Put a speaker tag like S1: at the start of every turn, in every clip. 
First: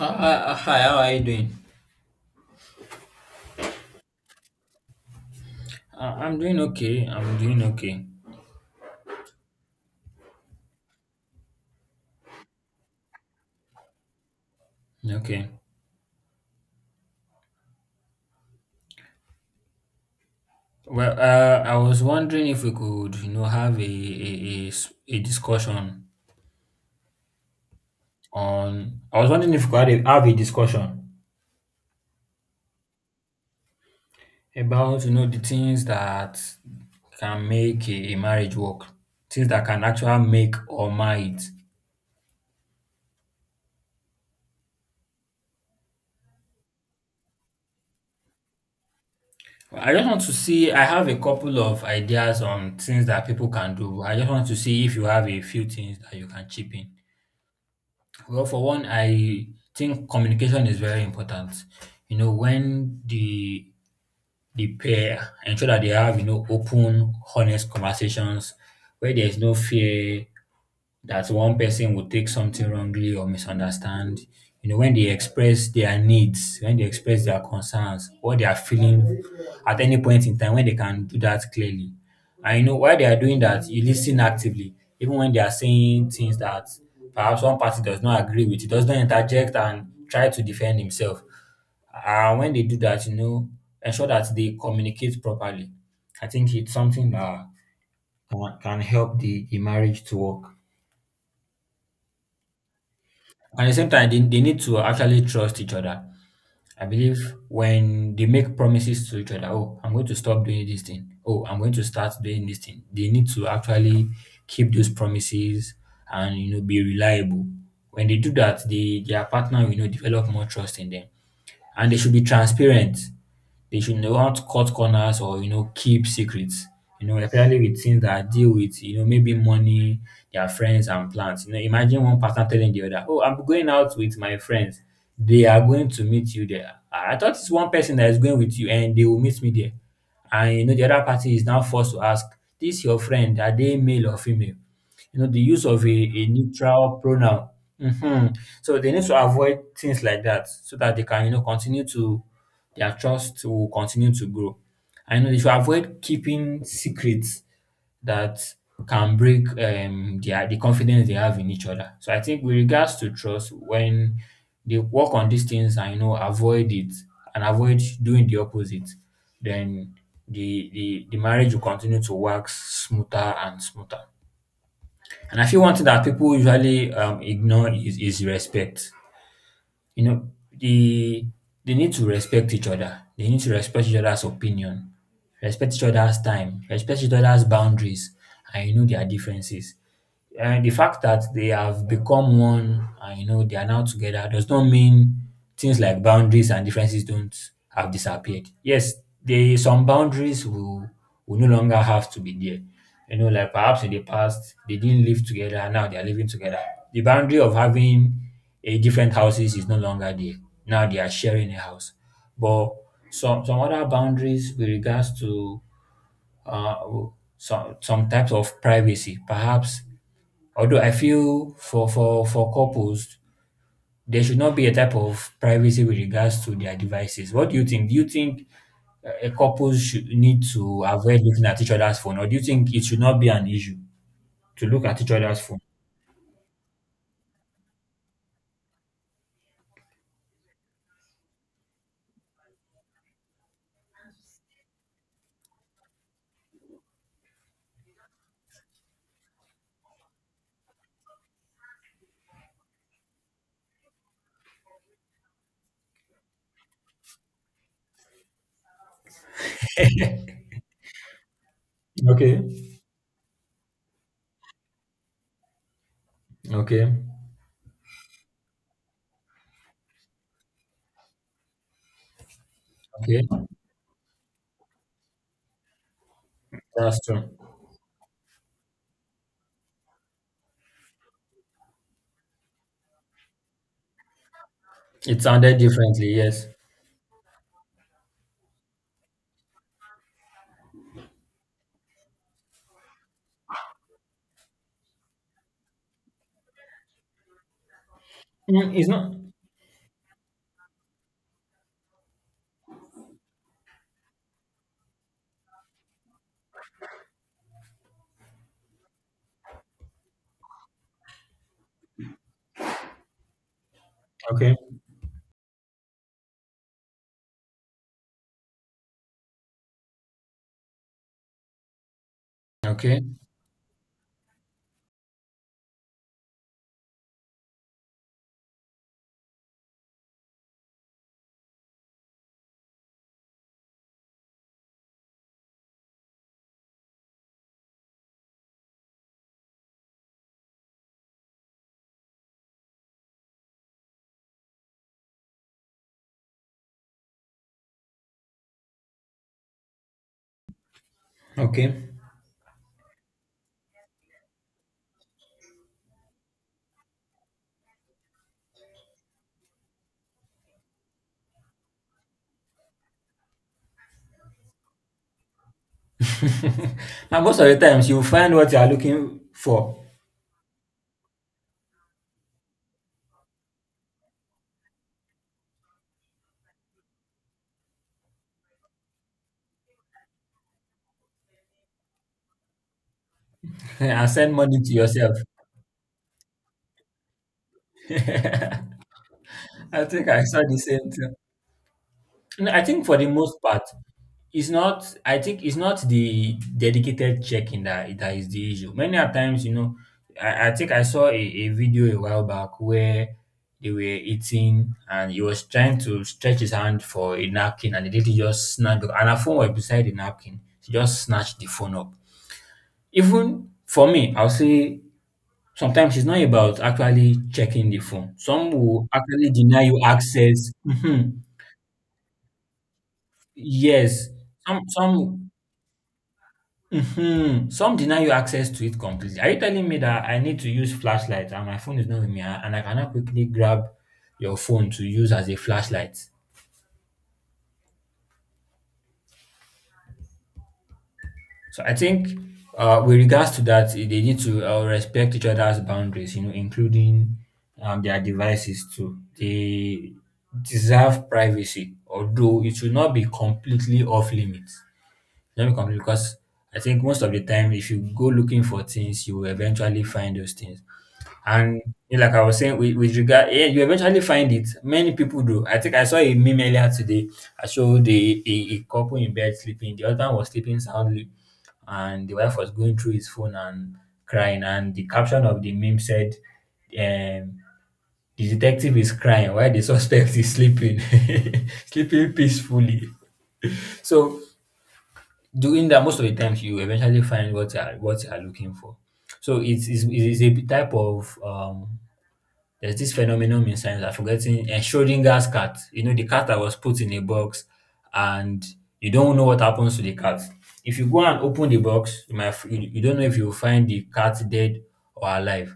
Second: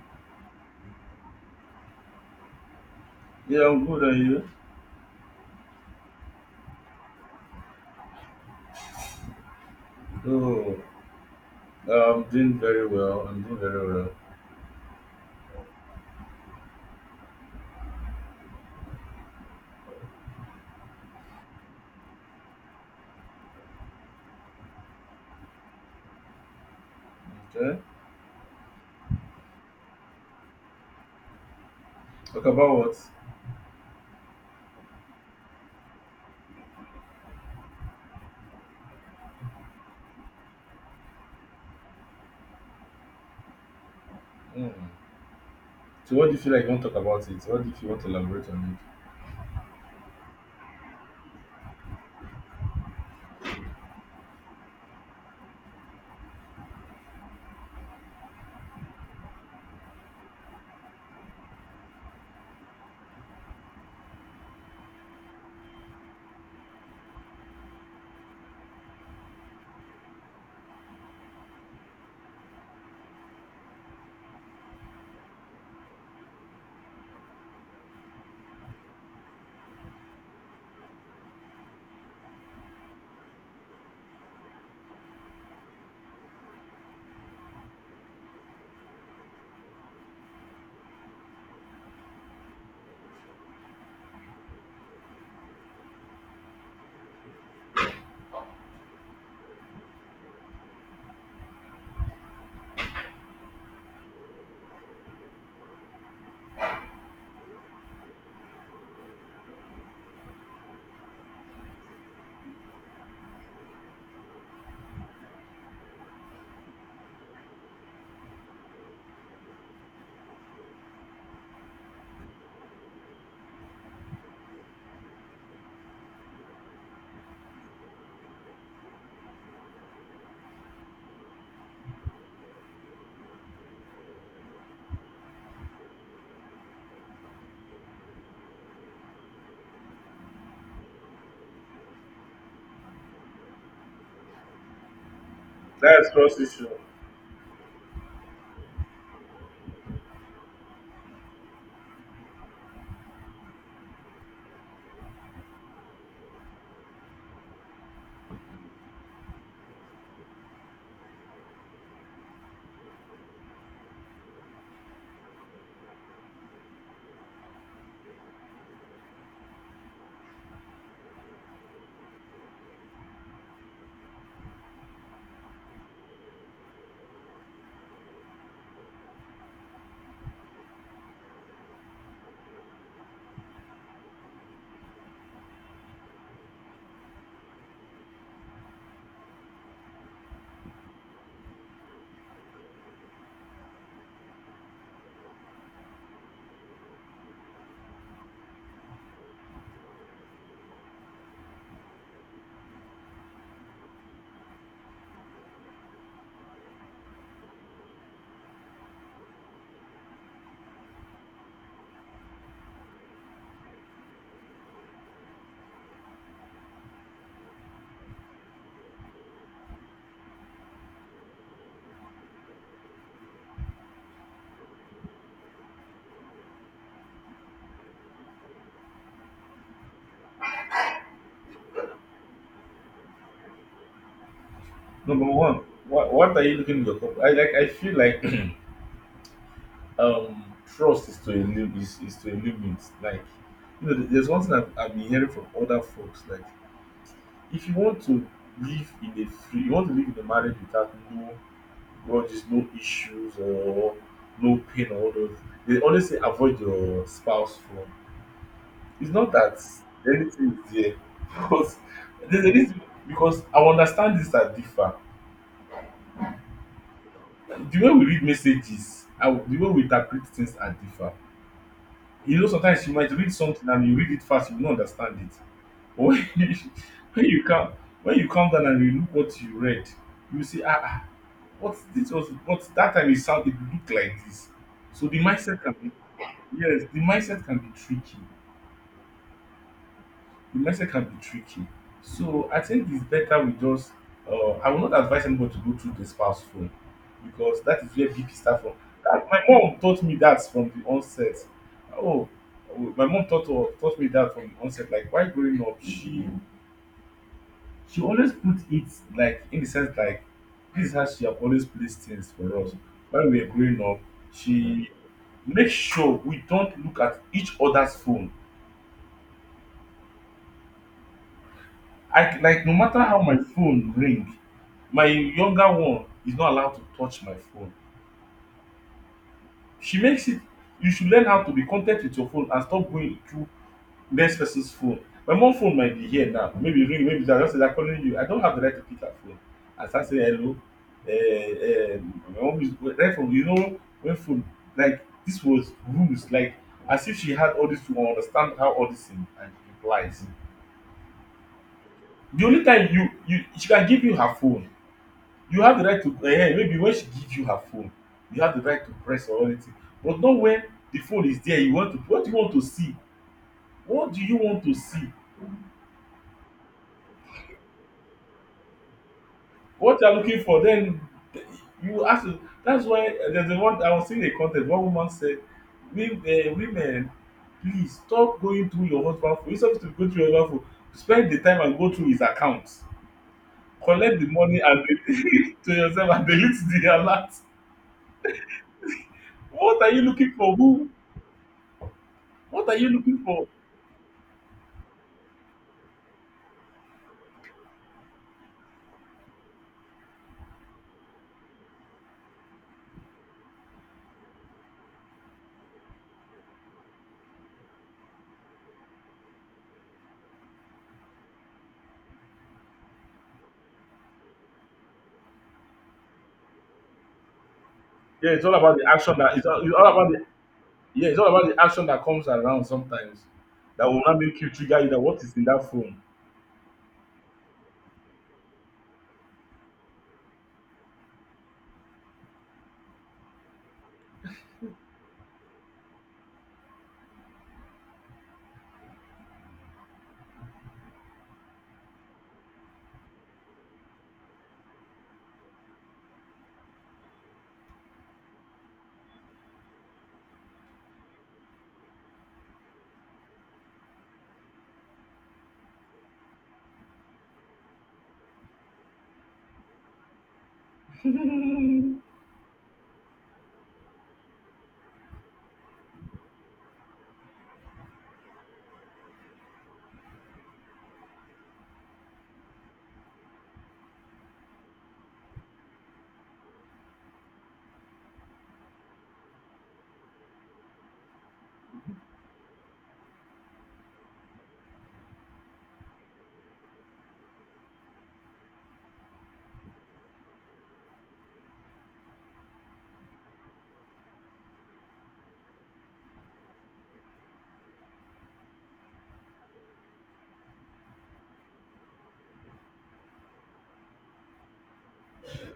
S1: Hi, how are you doing?
S2: Yeah, I'm good, and you?
S1: I'm doing okay. I'm doing okay.
S2: Oh, I'm doing very well. I'm doing very well.
S1: Okay. Well, I was wondering if we could, you know, have a discussion
S2: Okay.
S1: on. I was wondering if we could have a discussion
S2: Talk about what?
S1: about, you know, the things that can make a marriage work, things that can actually make or mar it.
S2: Mm. So, what do you feel like you want to talk about it? What do you feel you want to elaborate on it?
S1: I just want to see. I have a couple of ideas on things that people can do. I just want to see if you have a few things that you can chip in. Well, for one, I think communication is very important. You know, when the pair ensure that they have, you know, open, honest conversations where there's no fear that one person would take something wrongly or misunderstand. You know, when they express their needs, when they express their concerns, what they are feeling at any point in time, when they can do that clearly. And you know, while they are doing that, you listen actively, even when they are saying things that perhaps one party does not agree with, he does not interject and try to defend himself. And when they do that, you know, ensure that they communicate properly. I think it's something that can help the marriage to work. And at the same time, they need to actually trust each other. I believe when they make promises to each other, oh, I'm going to stop doing this thing. Oh, I'm going to start doing this thing. They need to actually keep those promises and you know be reliable. When they do that, their partner will you know develop more trust in them, and they should be transparent. They should not cut corners or you know keep secrets. You know, especially with things that deal with you know maybe money, their friends and plans. You know, imagine one person telling the other, "Oh, I'm going out with my friends. They are going to meet you there. I thought it's one person that is going with you, and they will meet me there." And you know, the other party is now forced to ask, "This your friend? Are they male or female?" You know, the use of a,
S2: That's
S1: a
S2: cross issue.
S1: neutral pronoun. Hmm, so they need to avoid things like that so that they can you know continue to their trust will continue to grow. I know, they should avoid keeping secrets that can break their the confidence they have in each other. So I think with regards to trust, when they work on these things and you know avoid it and avoid doing the opposite, then the marriage will continue to wax smoother and smoother. And I feel one thing that people usually ignore is respect, you know, the they need to respect each other, they need to respect each other's opinion, respect each other's time, respect each other's boundaries, and you know their differences. And the fact that they have become one and you know they are now together does not mean things like boundaries and differences don't have disappeared. Yes, they some boundaries will no longer have to be there. You know, like perhaps in the past they didn't live together, and now they are living together. The boundary of having a different houses is no longer there. Now they are sharing a house. But some other boundaries with regards to uh, some types of privacy, perhaps although I feel for for couples, there should not be a type of privacy with regards to their devices. What do you think? Do you think couples should need to avoid looking at each other's phone, or do you think it should not be an issue to look at each
S2: Number
S1: other's phone?
S2: one, what are you looking in your cup? I like. I feel like trust is to a limit. Like, you know, there's one thing I've been hearing from other folks. Like, if you want to live in a free, you want to live in a marriage without no where there's no issues or no pain or all those. They always say avoid your spouse phone. It's not that anything is there, because
S1: Okay,
S2: there's a reason because I understand things are differ.
S1: okay,
S2: The way we read messages, and the way we interpret things are differ. You know, sometimes you might
S1: okay.
S2: read something and you read it fast, you will not understand it. But when you,
S1: That's
S2: when
S1: true.
S2: you come when you come down and you look what you read, you see ah ah, what this was what that time it sounded it looked like this. So the
S1: It sounded
S2: mindset can be.
S1: differently, yes.
S2: Yes, the mindset can be tricky. The mindset can be tricky. So I think it's better we just. I will not advise anybody to go through the spouse phone because that is where BP start from.
S1: Mm, it's not
S2: That, my mom taught me that from the onset. Oh, oh, my mom taught me that from the onset. Like while growing up, she always put it like in the sense like this is how she have always placed things for us while we were growing up.
S1: okay,
S2: She makes sure we don't look at each other's phone. I like no matter
S1: okay,
S2: how my phone ring, my younger one is not allowed to touch my phone. She makes it you should learn how to be content with your phone and stop going through next person's phone. My mum phone might be here now, maybe ring maybe that just say dat calling you, I don't have the right to pick her phone and start saying hello. My mom is right from you know when phone like this was rules like as if she had all this to understand how all this thing and implies.
S1: okay.
S2: The only time you you she can give you her phone you have the right to maybe when she give you her phone you have the right to press or anything but not when the phone is there you want to what do you want to see, what do you want to see,
S1: and most of the times you find what you are looking for
S2: what you are looking for, then you ask the that's why, there's a one I was seeing a con ten t one woman said women please stop going through your husband phone, instead of you to go through your husband phone spend the time and go through his account,
S1: and
S2: collect the
S1: send money
S2: money
S1: to
S2: and
S1: yourself.
S2: delete to yourself and delete the alert. What
S1: I
S2: are you
S1: think I
S2: looking
S1: saw
S2: for,
S1: the
S2: who,
S1: same thing. No, I
S2: what are
S1: think
S2: you
S1: for the
S2: looking
S1: most
S2: for?
S1: part, it's not. I think it's not the dedicated checking that that is the issue. Many a times, you know, I think I saw a video a while back where they were eating and he was trying to stretch his hand for a napkin and the lady just snapped and her phone was beside the napkin. She just snatched the phone up. Even for me, I'll say sometimes it's not about actually checking the phone.
S2: Yeah, it's
S1: Some
S2: all about
S1: will
S2: the action
S1: actually
S2: that
S1: deny
S2: it's
S1: you
S2: all about the
S1: access.
S2: yeah,
S1: Mhm.
S2: it's all about the action that comes around sometimes that will
S1: Yes,
S2: not make you
S1: some
S2: trigger you that what
S1: some
S2: is in that phone.
S1: mhm, some deny you access to it completely. Are you telling me that I need to use flashlight and my phone is not with me and I cannot quickly grab your phone to use as a flashlight? So I think with regards to that, eh, they need to respect each other's boundaries, you know, including their devices too. They deserve privacy, although it should not be completely off limits. Let me complete because I think most of the time, if you go looking for things, you will eventually find those things. And yeah, like I was saying, with regard, yeah, you eventually find it. Many people do. I think I saw a meme earlier today. I showed a couple in bed sleeping. The husband was sleeping soundly, and the wife was going through his phone and crying. And the caption of the meme said, um, the detective is crying while the suspect is sleeping, sleeping peacefully. So doing that most of the times you eventually find what you are looking for, so it's a type of there's this phenomenon in science, I am forgetting. Eh, Schrodinger's cat. You know, the cat that was put in a box and you don't know what happens to the cat. If you go and open the box, you you don't know if you'll find the cat dead or alive.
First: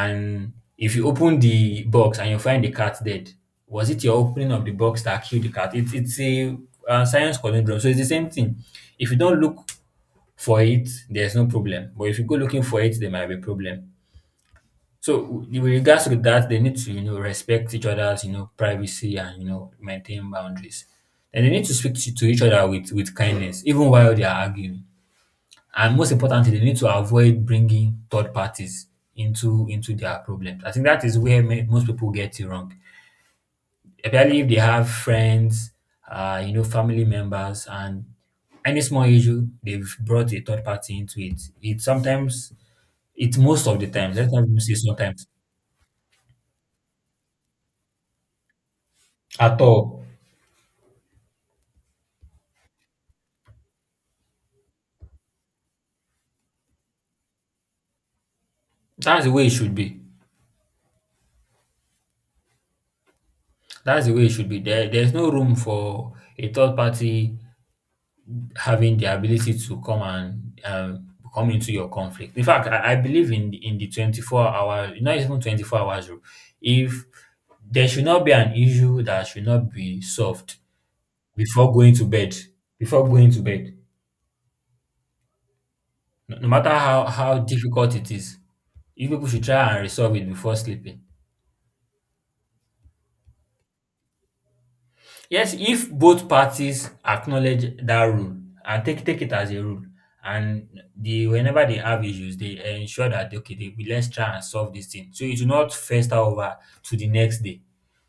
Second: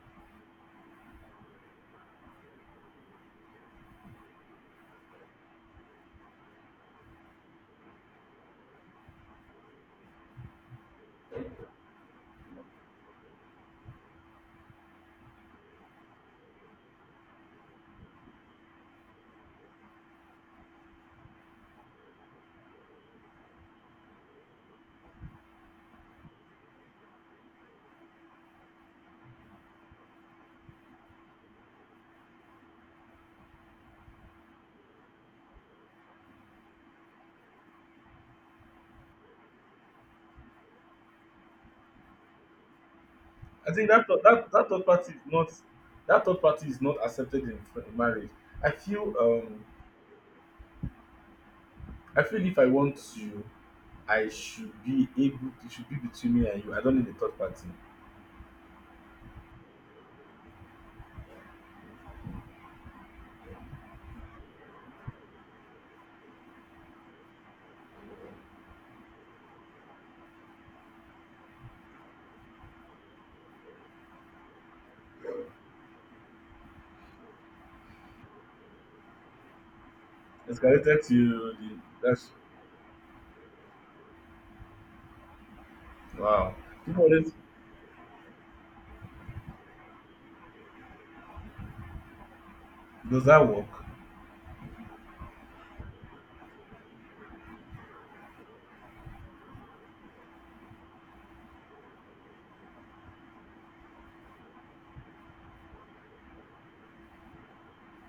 S1: And if you open the box and you find the cat dead, was it your opening of the box that killed the cat? It's a science conundrum. So it's the same thing. If you don't look for it, there's no problem. But if you go looking for it, there might be a problem. So with regards to that, they need to, you know, respect each other's, you know, privacy and you know maintain boundaries. And they need to speak to each other with kindness, even while they are arguing. And most importantly, they need to avoid bringing third parties into their problems. I think that is where most people get it wrong, especially if they have friends, you know, family members, and any small issue they've brought a third party into it. It sometimes, it most
S2: I
S1: of the
S2: think that
S1: times,
S2: third-
S1: let's not
S2: that
S1: even
S2: that
S1: say
S2: third party
S1: sometimes
S2: is not that third party is not accepted in, in marriage. I feel
S1: at
S2: um
S1: all.
S2: I feel if I want to, I should be able. It should be between me and you. I don't need a third party.
S1: That's the way it should be. That's the way it should be. There, there's no room for a third party having the ability to come and come into your conflict. In fact, I believe in the 24-hour, not even 24 hours rule. If there should not be an issue that should not be solved
S2: Escalated to the
S1: before going to
S2: that's
S1: bed, before going to bed, no, no
S2: wow.
S1: matter
S2: People always
S1: how difficult it is, you people should try and resolve it before sleeping.
S2: does that work?
S1: Yes, if both parties acknowledge that rule and take take it as a rule, and they whenever they have issues, they ensure that okay, they, we- let's try and solve this thing. So it's not fester over to the next day.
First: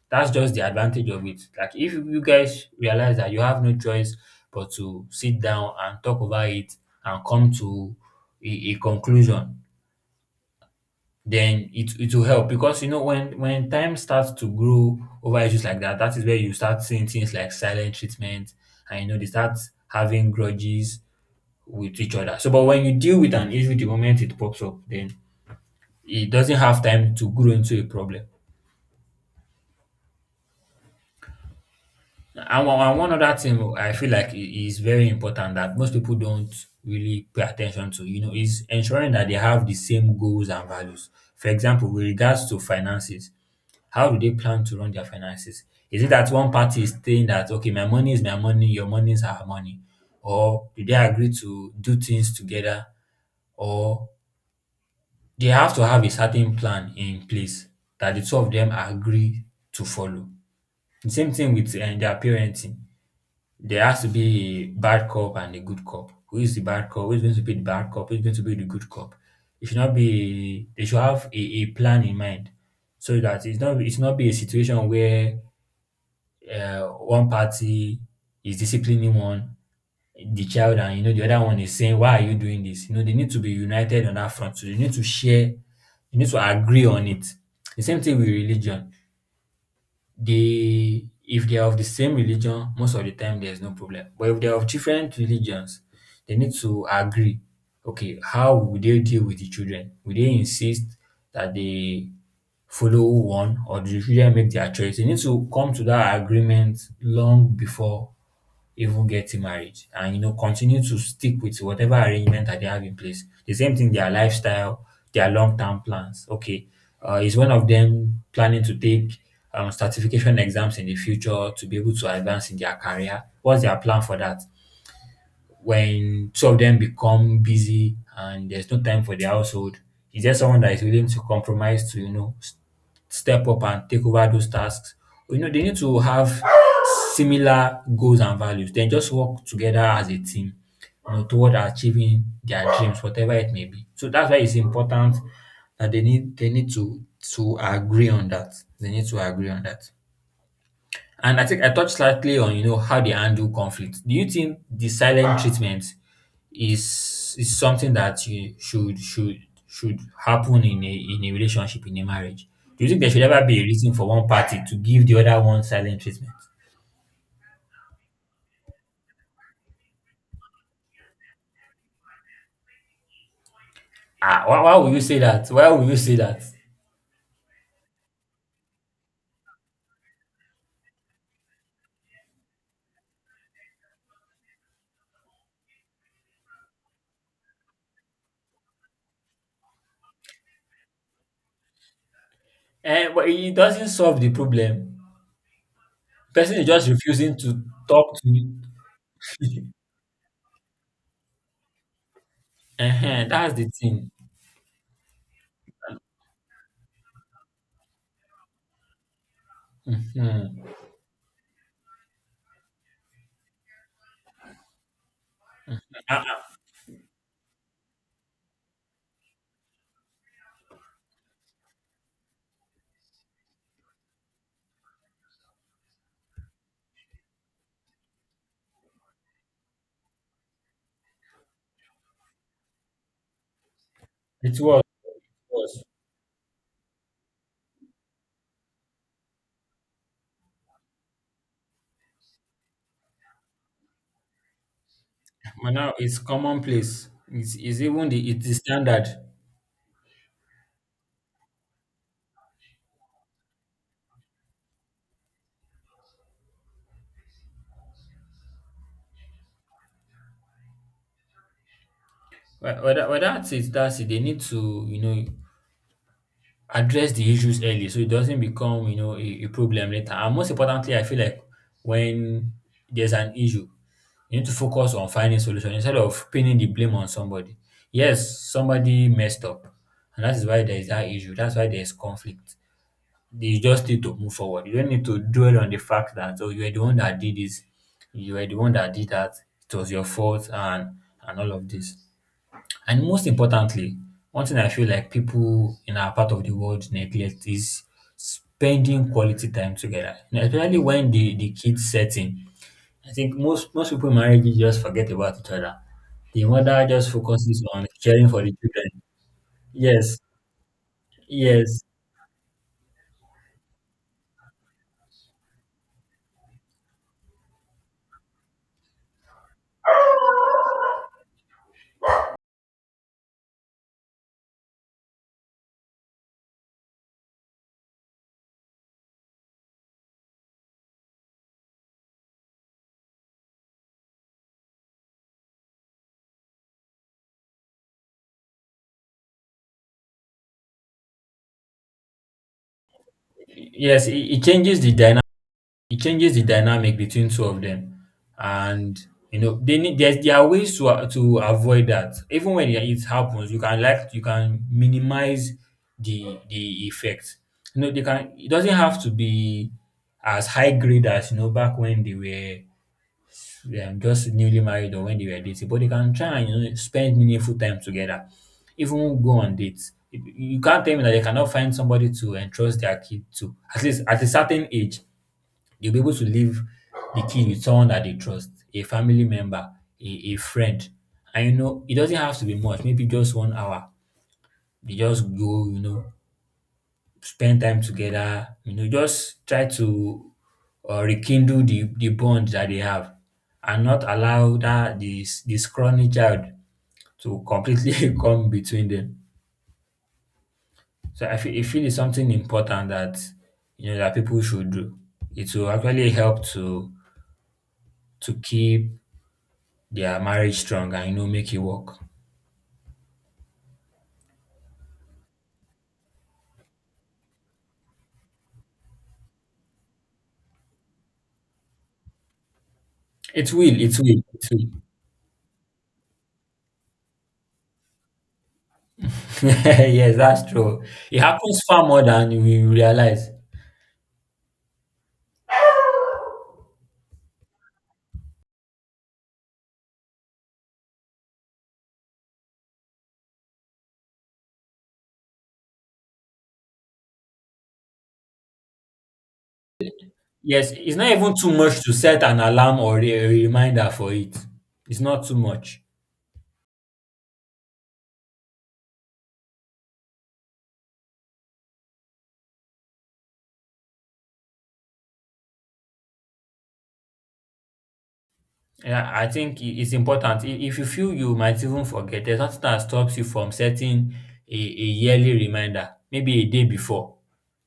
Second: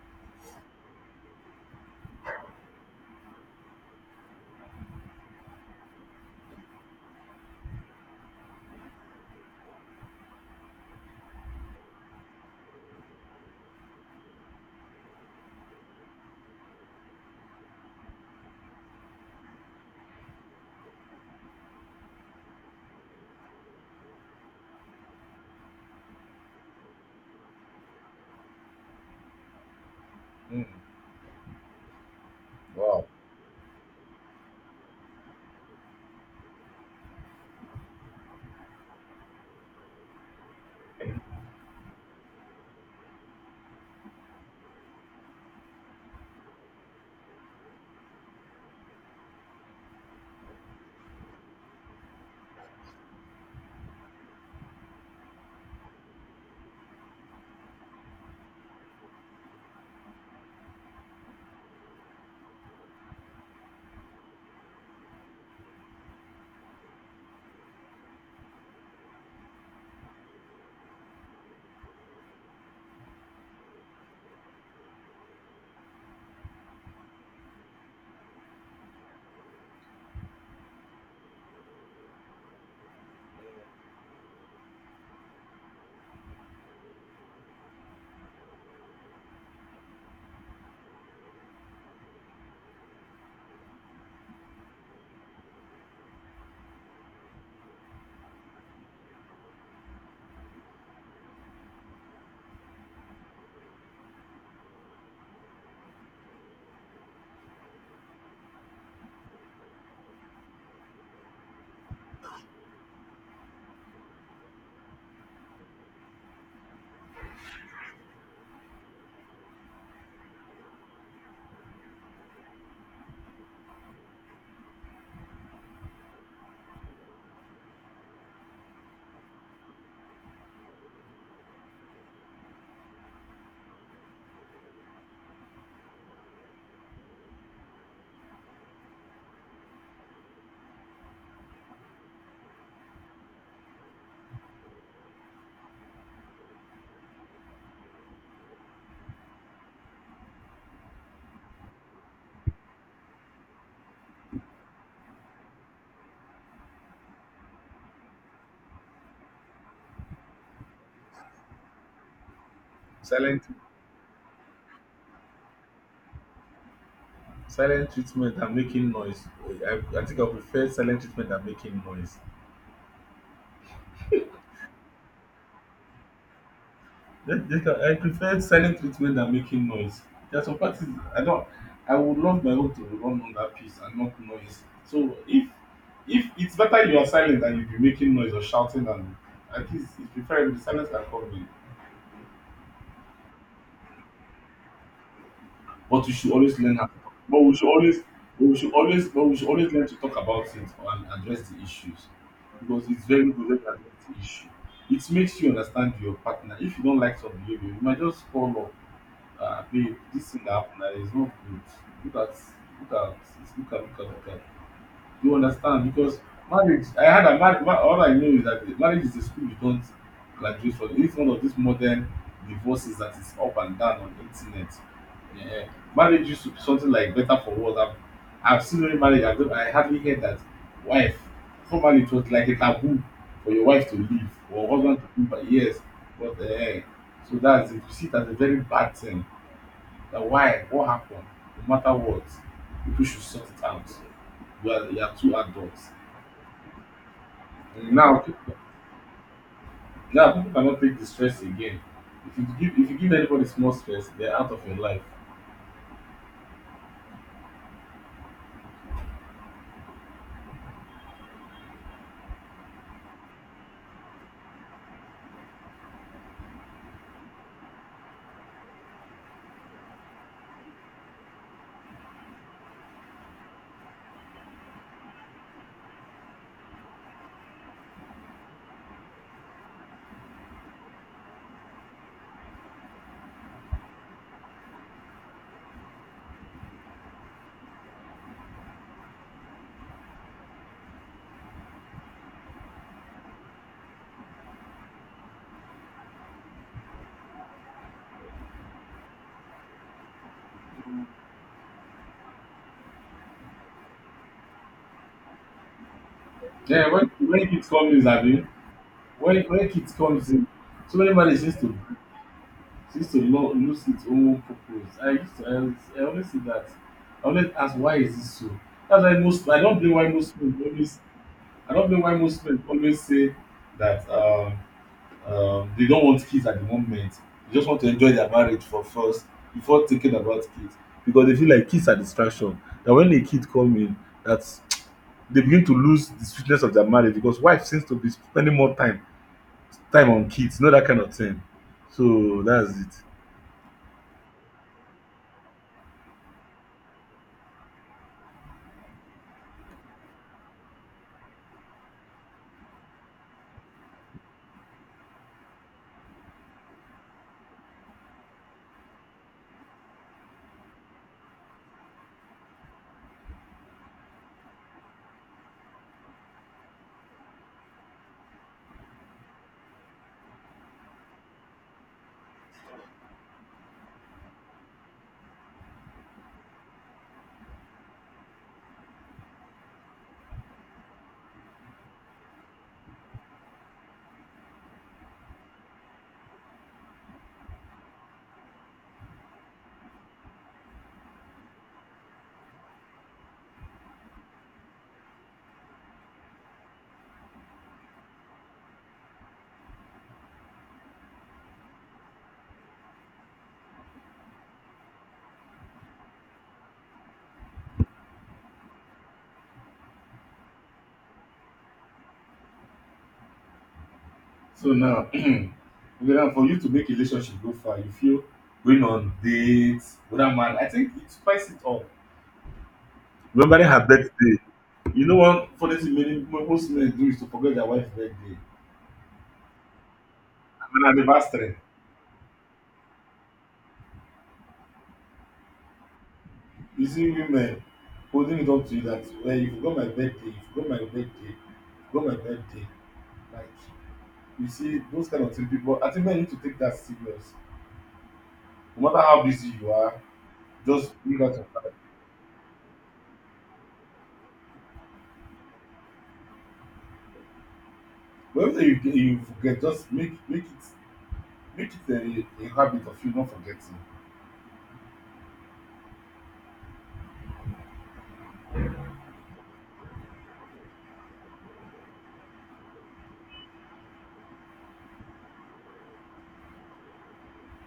S1: That's just the advantage of it. Like if you guys realize that you have no choice but to sit down and talk about it and come to a conclusion, then it will help because you know when time starts to grow over issues like that, that is where you start seeing things like silent treatment, and you know they start having grudges with each other. So, but when you deal with an issue the moment it pops up, then it doesn't have time to grow into a problem.
S2: Mm,
S1: And
S2: wow,
S1: one other thing I feel like is very important that most people don't really pay attention to, you know, is ensuring that they have the same goals and values. For example, with regards to finances, how do they plan to run their finances? Is it that one party is saying that, okay, my money is my money, your money is our money? Or do they agree to do things together? Or they have to have a certain plan in place that the two of them agree to follow? The same thing with their parenting. There has to be a bad cop and a good cop. Who is the bad cop? Who is going to be the bad cop? Who is going to be the good cop? It should not be. They should have a plan in mind, so that it's not be a situation where uh, one party is disciplining one the child, and you know the other one is saying, why are you doing this? You know, they need to be united on that front. So they need to share. You need to agree on it. The same thing with religion, they, if they are of the same religion, most of the time there's no problem, but if they are of different religions, they need to agree, okay, how will they deal with the children? Will they insist that they follow one, or do the children make their choice? They need to come to that agreement long before even getting married, and you know, continue to stick with whatever arrangement that they have in place. The same thing, their lifestyle, their long term plans. Okay, is one of them planning to take certification exams in the future to be able to advance in their career? What's their plan for that? When two of them become busy and there's no time for the household, is there someone that is willing to compromise to, you know, step up and take over those tasks? You know, they need to have similar goals and values. Then just work together as a team, you know, toward achieving their dreams, whatever it may be. So that's why it's important that they need to agree on that. They need to agree on that. And I think I touched slightly on, you know, how they handle conflict. Do you think the silent treatment is something that you should happen in a relationship, in a marriage? Do you think there should
S2: silent.
S1: ever be a reason for one party to give the other one silent treatment?
S2: Silent treatment and making noise. I think I prefer silent treatment than making noise.
S1: Ah, why would you say that? Why would you say that?
S2: I prefer silent treatment than making noise. There are some parties I don't. I would love my own to run on that piece and not noise. So if it's better you are silent than you be making noise or shouting and at least it's preferable silence than comedy.
S1: Eh, but it doesn't solve the problem.
S2: But we should
S1: Person
S2: always
S1: is
S2: learn how
S1: just
S2: to talk.
S1: refusing to talk to you.
S2: But we should always learn to talk about it and address the issues because it's very good when
S1: That's
S2: you
S1: the
S2: address
S1: thing.
S2: the issue. It makes you understand your partner. If you don't like some behavior you might just call up, babe this thing that
S1: Mhm.
S2: happened is not good. Look at, look at look at look at look at you understand? Because
S1: Ah, ah.
S2: marriage, I had a marriage. All I know is that marriage is a school you don't graduate from. It's one of these modern divorces that is up and down on the internet. Yeah. Marriage used to be something like better for worse. I've seen many marriage. I, don't, I hardly heard that wife. Formerly, it was like a taboo for your wife to leave
S1: It
S2: or
S1: was.
S2: husband to leave. But
S1: It
S2: yes,
S1: was.
S2: but so that's it. You see that's a very bad thing. That why? What happened? No matter what, people should sort it out. Well, you are two
S1: But
S2: adults.
S1: now it's commonplace. It's
S2: And
S1: even
S2: now,
S1: the it's the
S2: people,
S1: standard.
S2: now people cannot take the stress again. If you give anybody small stress, they're out of your life.
S1: But that's it. That's it. They need to, you know, address the issues early so it doesn't become, you know, a problem later. And most importantly, I feel like when there's an issue, you need to focus on finding solution instead of pinning the blame on somebody. Yes, somebody messed up, and that is why there is that issue. That's why there is conflict. You just need to move forward. You don't need to dwell on the fact that, oh, you were the one that did this, you were the one that did that, it was your fault, and all of this. And most importantly, one thing I feel like people in our part of the world neglect is spending quality time together. You know, especially when the kids set in. I think most people in marriages just forget about each other. The mother
S2: Yeah,
S1: just
S2: when
S1: focuses
S2: kids
S1: on
S2: come in,
S1: caring for
S2: Abi,
S1: the children.
S2: when kids
S1: Yes,
S2: comes in, so many money seems to
S1: yes,
S2: lose its own purpose. I always see that. I always ask why is this so? That's why most I don't blame why most men always say that they don't want kids at the moment. They just want to enjoy their marriage for first before thinking about kids because they feel like kids are distraction. That when a kid come in, that they begin to lose the sweetness of their marriage because wife seems to be spending more time on kids, not that kind of thing. So that's it.
S1: yes. It changes the dynamic, it changes the dynamic between two of them, and you know they need, there's, there are ways to to avoid that. Even when it happens, you can, like, you can minimize the effect. You know, they can, it doesn't have to be as high grade as, you know, back when they were just newly married or when they were dating, but they can try and, you know, spend meaningful time together, even go on dates. You can't tell me that they cannot find somebody to entrust their kid to, at least at a certain age. They'll be able to leave the kid with someone that they trust, a family member, a friend. And you know, it doesn't have to be much, maybe just 1 hour. They just go, you know, spend time together, you know, just try to rekindle the bond that they have, and not allow that this crony child to completely come between them. So I feel it's something important that, you know, that people should do. It will actually help to keep, yeah, marriage strong, and you know, make it work.
S2: So now, whether for you to make a relationship go far, you feel going on dates with that man. I think it spices it up.
S1: It
S2: Remembering
S1: will,
S2: her
S1: it will,
S2: birthday.
S1: it will.
S2: You know, one funny thing many most men do is to forget their wife's birthday.
S1: Yes, that's true.
S2: An
S1: It
S2: anniversary.
S1: happens far more than we realize.
S2: You see women holding it up to you that well, you forgot my birthday, forgot my birthday. Like you see those kind of things people I think men need to take that serious. No matter how busy you are,
S1: Yes,
S2: just
S1: it's not
S2: bring
S1: even
S2: out your
S1: too much to set an alarm or a reminder for it. It's not too much.
S2: but everything you get you forget, just make it a habit of you not forgetting.
S1: Yeah, I think it's important. I- If you feel you might even forget, there's nothing that stops you from setting a yearly reminder, maybe a day before,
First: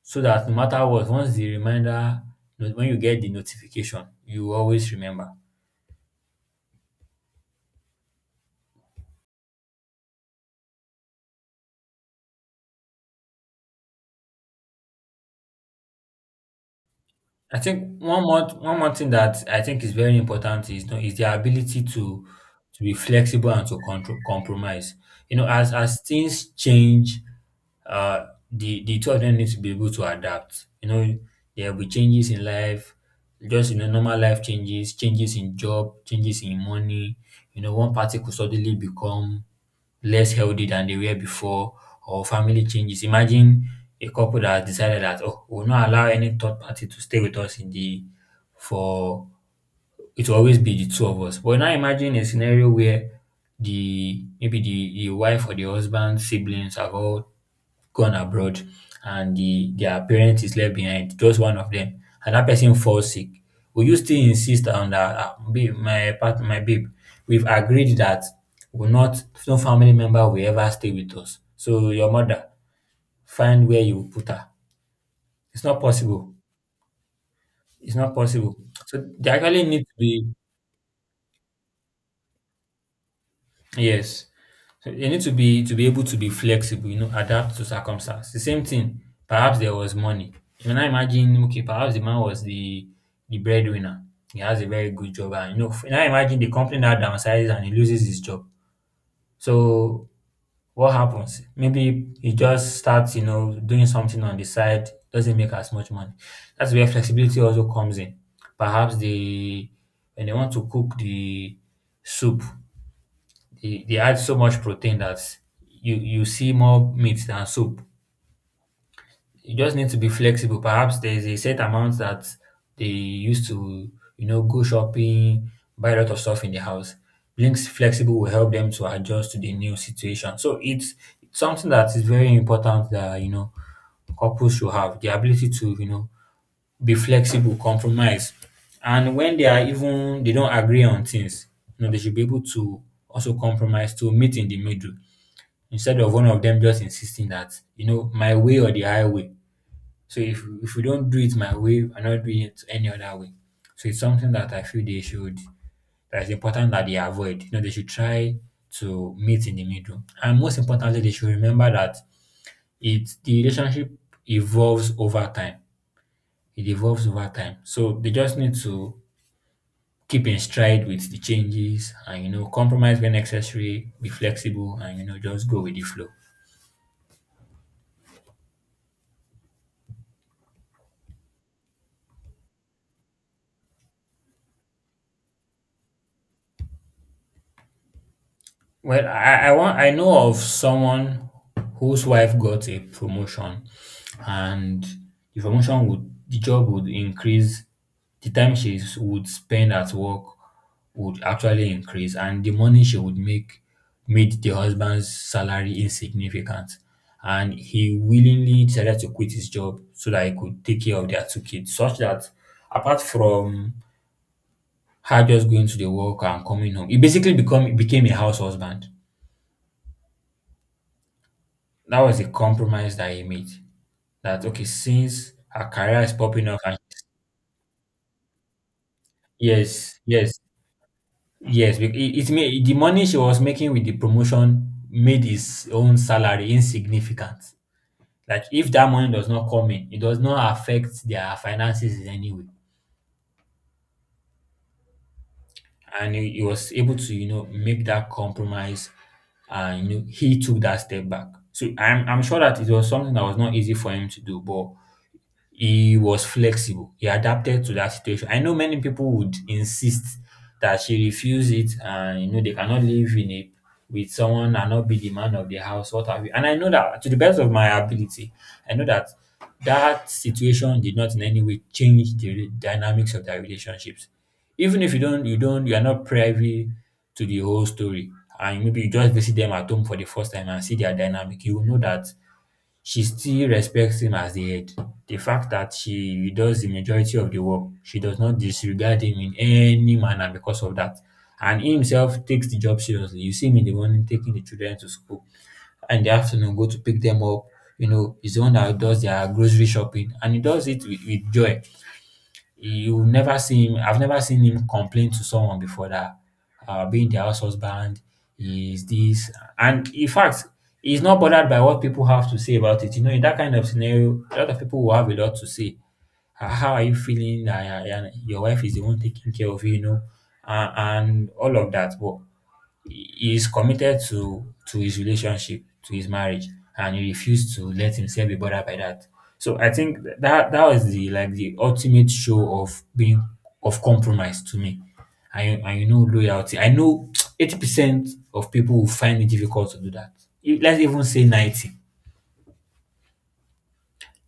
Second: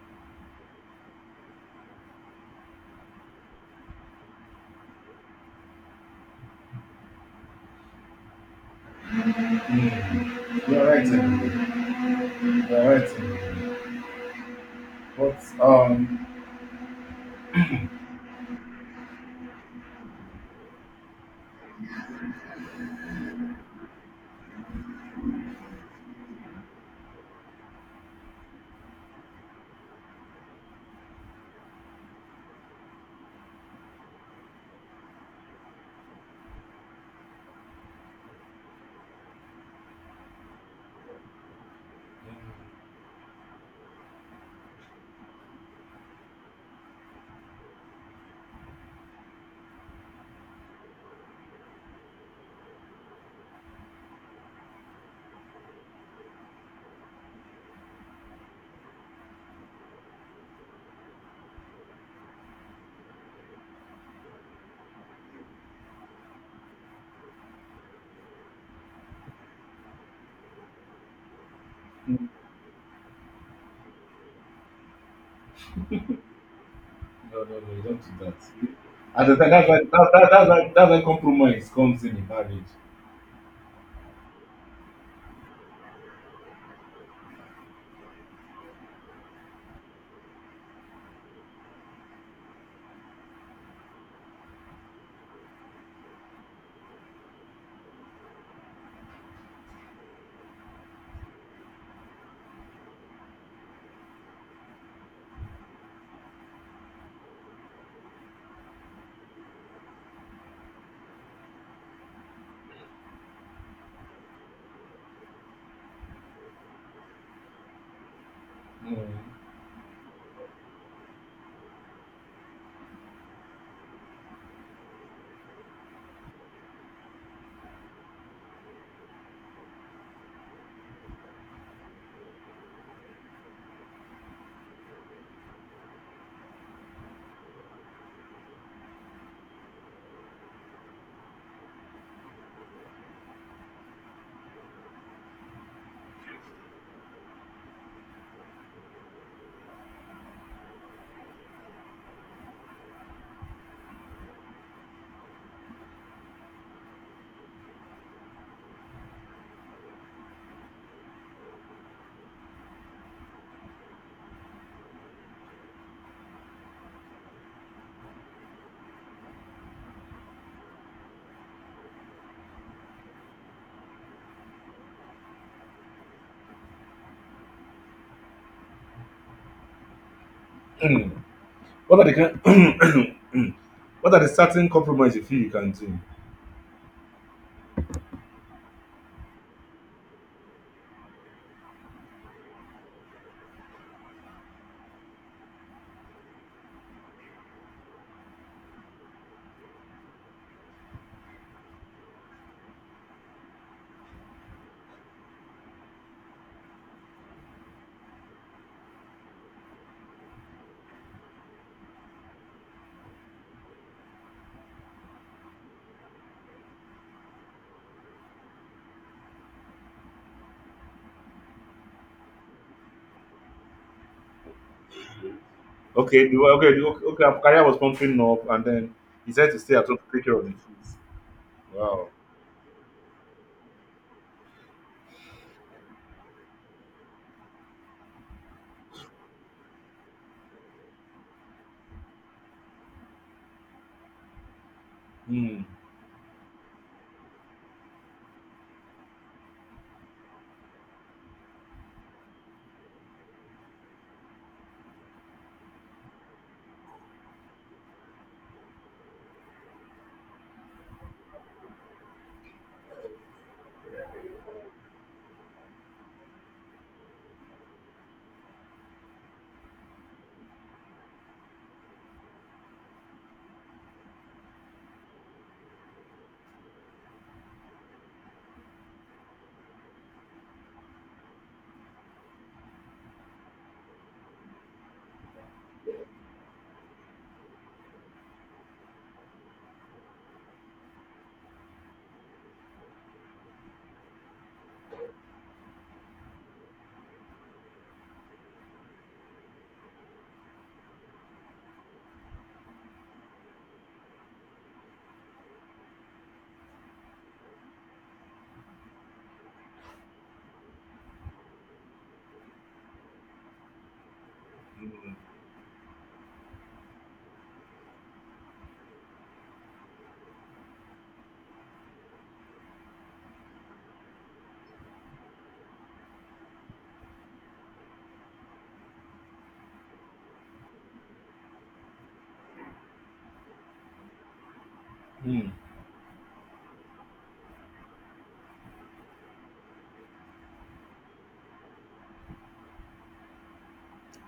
S1: so that no matter what, once the reminder, when you get the notification, you always remember.
S2: Mm. You're right, Emily. You're right, Emily. But
S1: I think one more thing that I think is very important is, you know, is their ability to be flexible and to control compromise. You know, as things change, uh, the two of them need to be able to adapt. You know, there will be changes in life, just, you know, normal life changes, changes in job, changes in money. You know, one party could suddenly become less healthy than they were before, or family changes. Imagine a couple that has decided that, oh, we'll not allow any third party to stay with us in the for it will always be the two of us. But now imagine a scenario where the, maybe the wife or the husband siblings are all gone abroad, and their parent is left behind, just one of them, and that person falls sick. Will you still insist on that, "Ah, babe, my babe, we've agreed that will not, no family member will ever stay with us. So your
S2: mm.
S1: mother, find where you put her." It's not possible.
S2: No, no, no,
S1: It's
S2: don't
S1: not
S2: do that.
S1: possible. So
S2: At
S1: they
S2: the time,
S1: actually need to be,
S2: that's why compromise comes in marriage.
S1: yes. So you need to be able to be flexible, you know, adapt to circumstance. The same thing. Perhaps there was money. You can now imagine, okay, perhaps the man was the breadwinner. He has a very good job, and you know, now imagine the company now downsizes and he loses his job. So what happens? Maybe he just starts, you know, doing something on the side, doesn't make as much money. That's where flexibility also comes in. Perhaps they, when they want to cook the soup, they add so much protein that you see more meat than soup.
S2: Mm.
S1: You just need to be flexible. Perhaps there is a set amount that they used to, you know, go shopping, buy a lot of stuff in the house. Being flexible will help them to adjust to the new situation. So it's something that is very important, that you know, couples should have the ability to, you know, be flexible, compromise, and when they are, even they don't agree on things, you know, they should be able to also compromise to meet in the middle instead of one of them just insisting that, you know, my way or the highway. So if we don't do it my way, we're not doing it any other way. So it's something that I feel they should, that is important that they avoid. You know, they should try to meet in the middle. And most importantly, they should remember that it the relationship evolves over time. It evolves over time. So they just need to keep in stride with the changes, and you know, compromise when necessary, be flexible, and you know, just go with the flow.
S2: What are the kind? What are the certain compromise you feel you can do?
S1: Well, I know of someone whose wife got a promotion, and the promotion would, the job would increase, the time she would spend at work would actually increase, and the money she would make made the husband's salary insignificant, and he willingly decided to quit his job so that he could take care of their two kids, such that apart from her just going to the work and coming home, he basically become became a house husband. That was a compromise that he made. That okay, since her career is popping off, and
S2: Okay. Her career was pumping up, and then he said to stay at home
S1: yes,
S2: to take care
S1: yes,
S2: of the kids.
S1: yes, it,
S2: Wow.
S1: it made the money she was making with the promotion made his own salary insignificant. Like if that money does not come in, it does not affect their finances in any way.
S2: Mm.
S1: And he was able to, you know, make that compromise, and you know, he took that step back. So I'm sure that it was something that was not easy for him to do, but he was flexible. He adapted to that situation. I know many people would insist that she refuse it and you know they cannot live in a with someone and not be the man of the house, what have you. And I know that to the best of my ability, I know that that situation did not in any way change the dynamics of their relationships. Even if you don't you are not privy to the whole story, and maybe you just visit them at home for the first time and see their dynamic, you will know that she still respects him as the head. The fact that she does the majority of the work, she does not disregard him in any manner because of that. And he himself takes the job seriously. You see him in the morning taking the children to school, and in the afternoon go to pick them up. You know, he's the one that does their grocery shopping, and he does it with joy. You'll never see him I've never seen him complain to someone before that being their house husband is this. And in fact, he's not bothered by what people have to say about it. You know, in that kind of scenario, a lot of people will have a lot to say. "Ah, how are you feeling? Ah, yeah, yeah, your wife is the one taking care of you, you know, and all of that." But he is committed to his relationship, to his marriage, and he refused to let himself be bothered by that. So I think that that was the like the ultimate show of being of compromise to me.
S2: Mm.
S1: And you know, loyalty. I know 80% of people will find it difficult to do that. If- Let's even say 90,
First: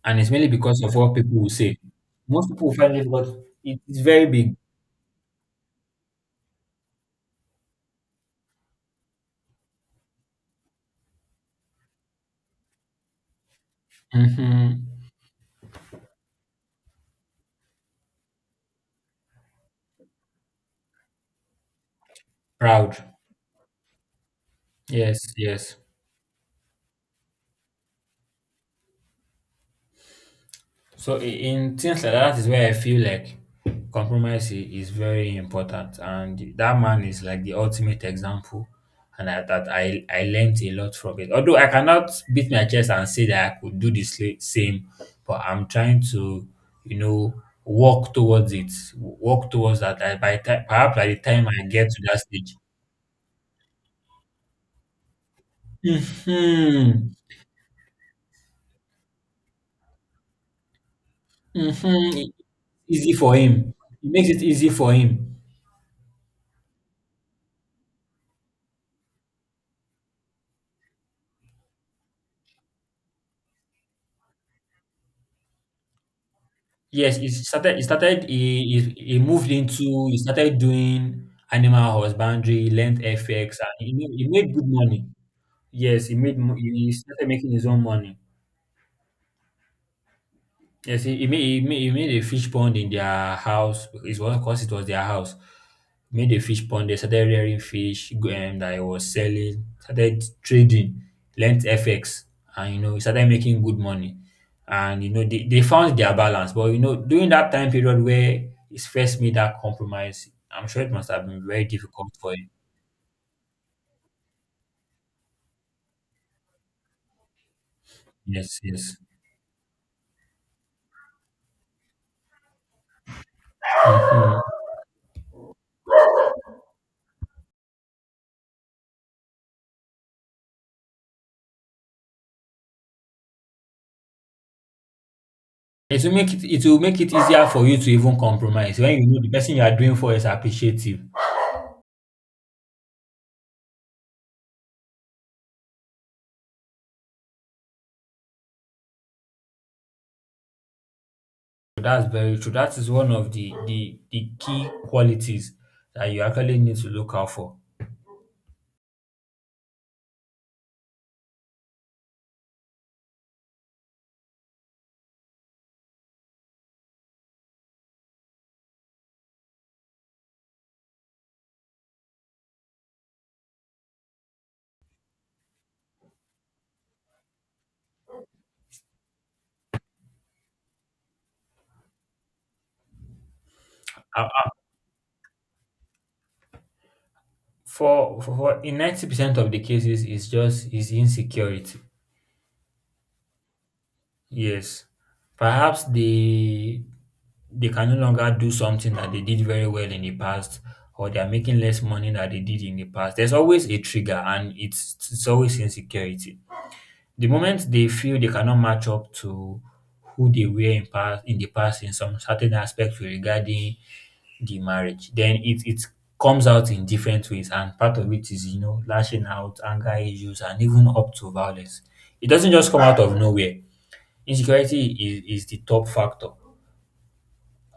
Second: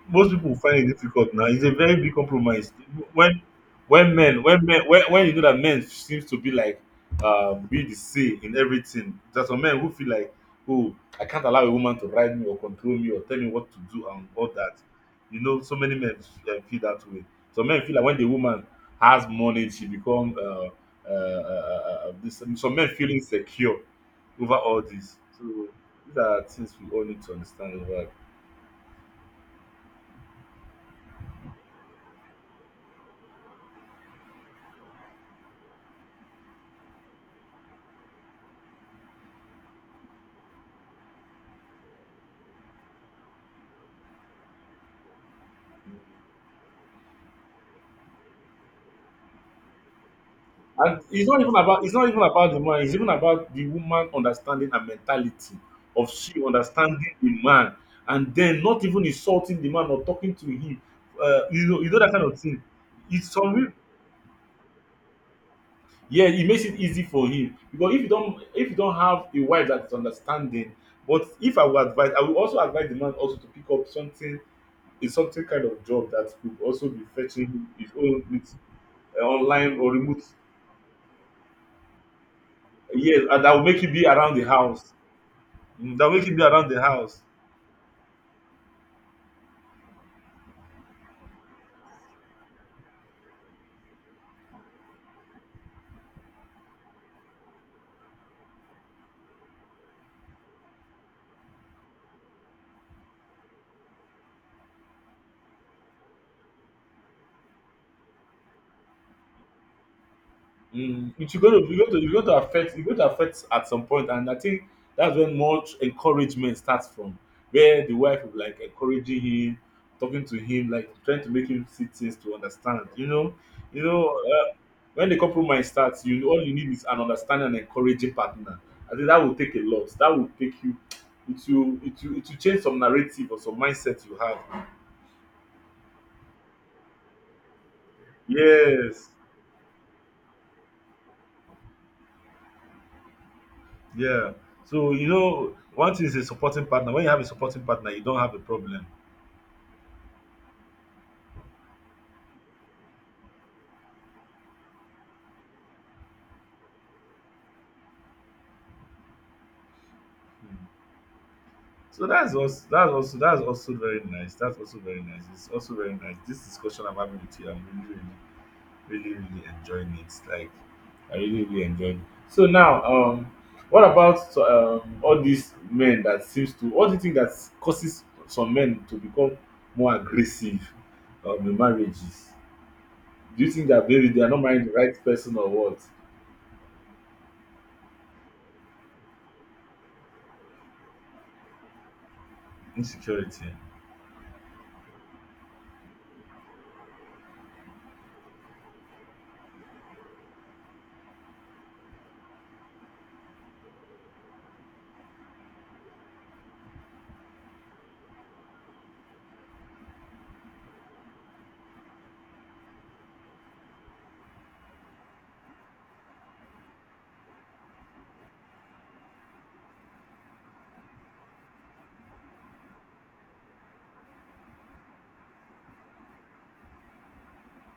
S1: and it's
S2: Most
S1: mainly
S2: people find
S1: because
S2: it
S1: of what
S2: difficult
S1: people
S2: now.
S1: will
S2: It's a
S1: say.
S2: very big
S1: Most people
S2: compromise.
S1: will find it difficult.
S2: When
S1: It's very big.
S2: when you know that men seems to be like, be the say in everything. There's some men who feel like oh I can't allow a woman to ride me or control me or tell me what to do and all that.
S1: Hmm.
S2: You know, so many men feel that way. Some men feel like when the woman has money, she become this. Some men
S1: Proud.
S2: feel insecure over all this.
S1: Yes.
S2: So
S1: Yes.
S2: these are things we all need to understand over.
S1: So i- in things like that is where I feel like compromise is very important, and that man is like the ultimate example, and I, that I learned a lot from it. Although I cannot beat my chest and say that I could do the same, but I'm trying to, you know, walk towards it, walk towards that. I, by time, perhaps
S2: And
S1: by the
S2: it's not
S1: time
S2: even
S1: I get to that stage.
S2: about the man. It's even about the woman understanding her mentality of she
S1: Hmm.
S2: understanding the man, and then not even insulting the man or talking to him. You know, that kind
S1: Hmm.
S2: of thing.
S1: It's easy
S2: It's
S1: for
S2: some
S1: him. It makes it easy for him.
S2: yeah, it makes it easy for him because if you don't have a wife that is understanding. But if I would advise, I would also advise the man also to pick up something, is something kind of job that could also be
S1: Yes, it
S2: fetching him
S1: started. It
S2: his
S1: started.
S2: own
S1: He,
S2: with,
S1: he, he moved
S2: online or
S1: into. He
S2: remote.
S1: started doing animal husbandry, learned
S2: Yes, and that
S1: FX,
S2: will
S1: and
S2: make
S1: he,
S2: him be
S1: made- he
S2: around the
S1: made good
S2: house.
S1: money.
S2: Mm,
S1: Yes,
S2: that will keep you around the
S1: he
S2: house.
S1: started making his own money. Yes, he made a fish pond in their house. It was because it was their house. Made a fish pond. They started rearing fish that he was selling. Started trading, learnt FX, and you know he started making good money. And you know they found their balance. But you know during that time period where his first made that compromise, I'm sure it must
S2: Mm,
S1: have
S2: it's
S1: been
S2: going
S1: very
S2: to,
S1: difficult
S2: you're going
S1: for
S2: to
S1: him.
S2: affect, you're going to affect at some point, and I think that's when much encouragement starts from, where the wife will like
S1: Yes, yes.
S2: encouraging him, talking to him, like trying to make him see things to understand. You know, you know,
S1: Mhm.
S2: uh, when the compromise starts, you all you need is an understanding and encouraging partner. I think that will take a lot. That will take you. It will change some narrative or some mindset you have.
S1: It will make it easier for you to even compromise when you
S2: Yes.
S1: know the person you are doing for is appreciative.
S2: Yeah. So you know, one thing is a supporting partner. When you have a supporting partner, you don't have a problem.
S1: So that's very true. That is one of the key qualities that you actually need to look out for.
S2: Mm. So that's also that's also very nice. That's also very nice. It's also very nice. This discussion I'm having with you, I'm really really enjoying it. Like I really really enjoyed. It. So now, what about all these men that seems to? What do you think that causes some men to become more aggressive, in marriages? Do you think that maybe they
S1: Uh,
S2: are not marrying the right person or what?
S1: for in 90% of the cases, it's just is insecurity.
S2: Insecurity.
S1: Yes. Perhaps they can no longer do something that they did very well in the past, or they are making less money than they did in the past. There's always a trigger, and it's always insecurity. The moment they feel they cannot match up to who they were in the past in some certain aspects regarding the marriage. Then it comes out in different ways, and part of it is, you know, lashing out, anger issues, and even up to violence. It doesn't just come out of nowhere. Insecurity is the top factor,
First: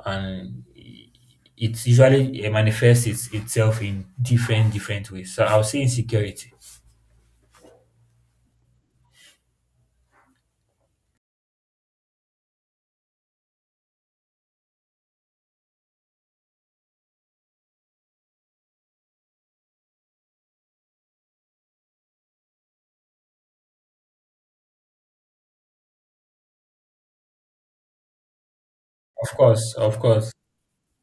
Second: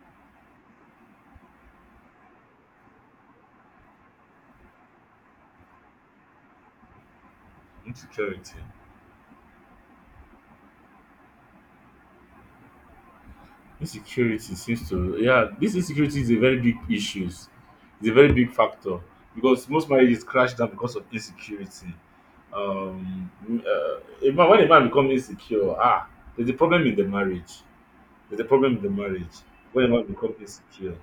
S1: and it usually manifests itself in different different ways. So I'll say insecurity.
S2: Insecurity. Insecurity seems to yeah, this insecurity is a very big issues. It's a very big factor because most marriages crash down because of insecurity. Um, a man, when a man becomes insecure, ah, there's a problem in the marriage. There's a problem in the
S1: Of
S2: marriage
S1: course,
S2: when a
S1: of
S2: man
S1: course.
S2: becomes insecure.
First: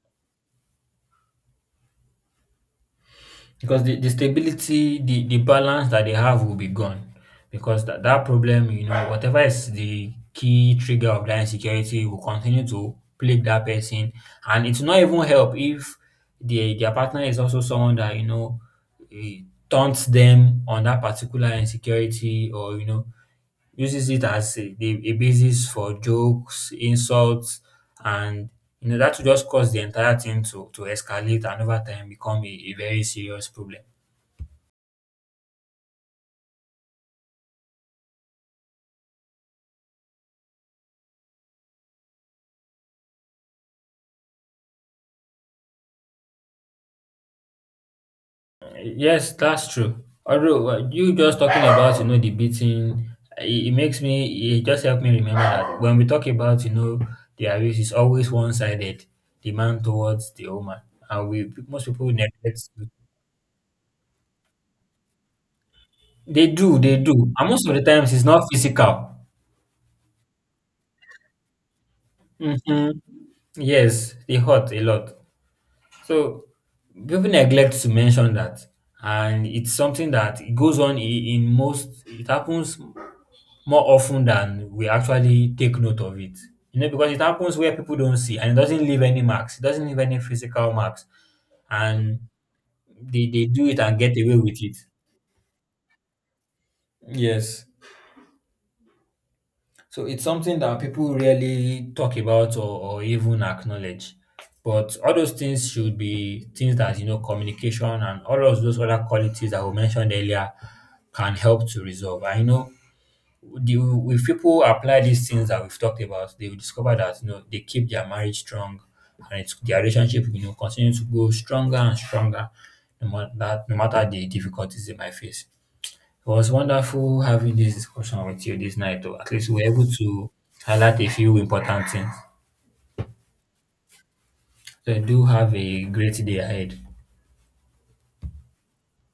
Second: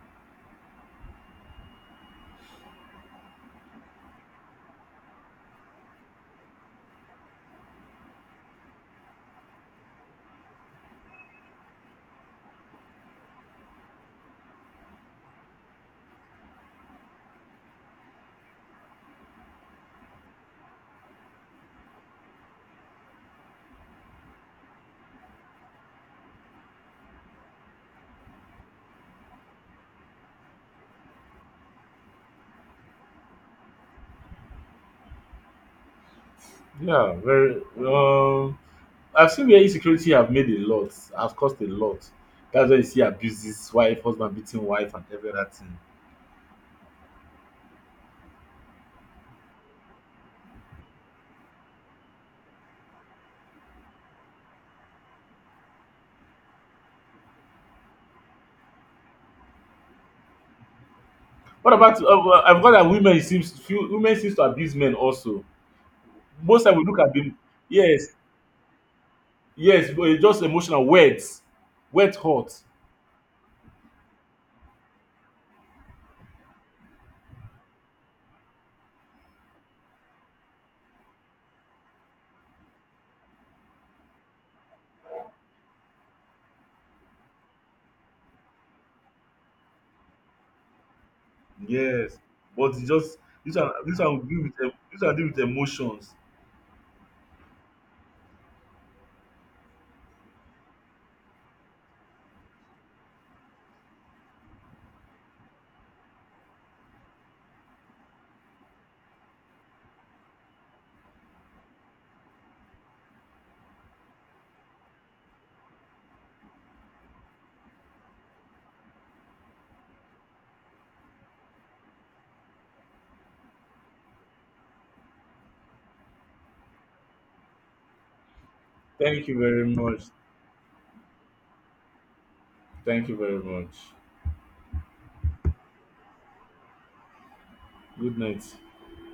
S1: Because the stability, the balance that they have will be gone. Because that problem, you know, whatever is the key trigger of that insecurity will continue to plague that person. And it's not even help if their partner is also someone that, you know, eh, taunts them on that particular insecurity, or, you know, uses it as a basis for jokes, insults, and you know that will just cause the entire thing to escalate and over time become a very serious problem.
S2: Yeah, very. I've seen where insecurity have made a lot, have caused a lot. That's why you see abuses, wife, husband beating wife, and every other thing.
S1: Yes, that's true. Although you just talking about you know the beating, it makes me it just helped me remember that when we talk about you know the abuse is always one sided, the man towards the woman, and we
S2: What
S1: most
S2: about
S1: people
S2: well, I've
S1: neglect.
S2: got that women seems few women seems to abuse men also. Most time we
S1: They
S2: look at
S1: do,
S2: them,
S1: and most of the
S2: yes,
S1: times it's not physical.
S2: yes, but it's just emotional words, wet hot,
S1: Hmm. Yes, they hurt a lot. So people neglect to mention that, and it's something that it goes on in most. It happens more often than we actually take note of it. You know, because it happens where people don't see and it doesn't leave any marks. It doesn't leave any physical marks.
S2: yes.
S1: And
S2: But it's just
S1: they do it and
S2: this
S1: get
S2: one will
S1: away
S2: deal with
S1: with it.
S2: this one deal with emotions.
S1: Yes. So it's something that people really talk about, or even acknowledge. But all those things should be things that, you know, communication and all of those other qualities that we mentioned earlier can help to resolve. I know the if people apply these things that we've talked about, they will discover that you know they keep their marriage strong, and it's their relationship you know continues to grow stronger and stronger, no matter the difficulties they might face. It was wonderful having this discussion with you this night, or
S2: Thank
S1: at
S2: you
S1: least we
S2: very
S1: able
S2: much.
S1: to highlight a few important things.
S2: Thank you very much.
S1: So do have a great day ahead.
S2: Good night.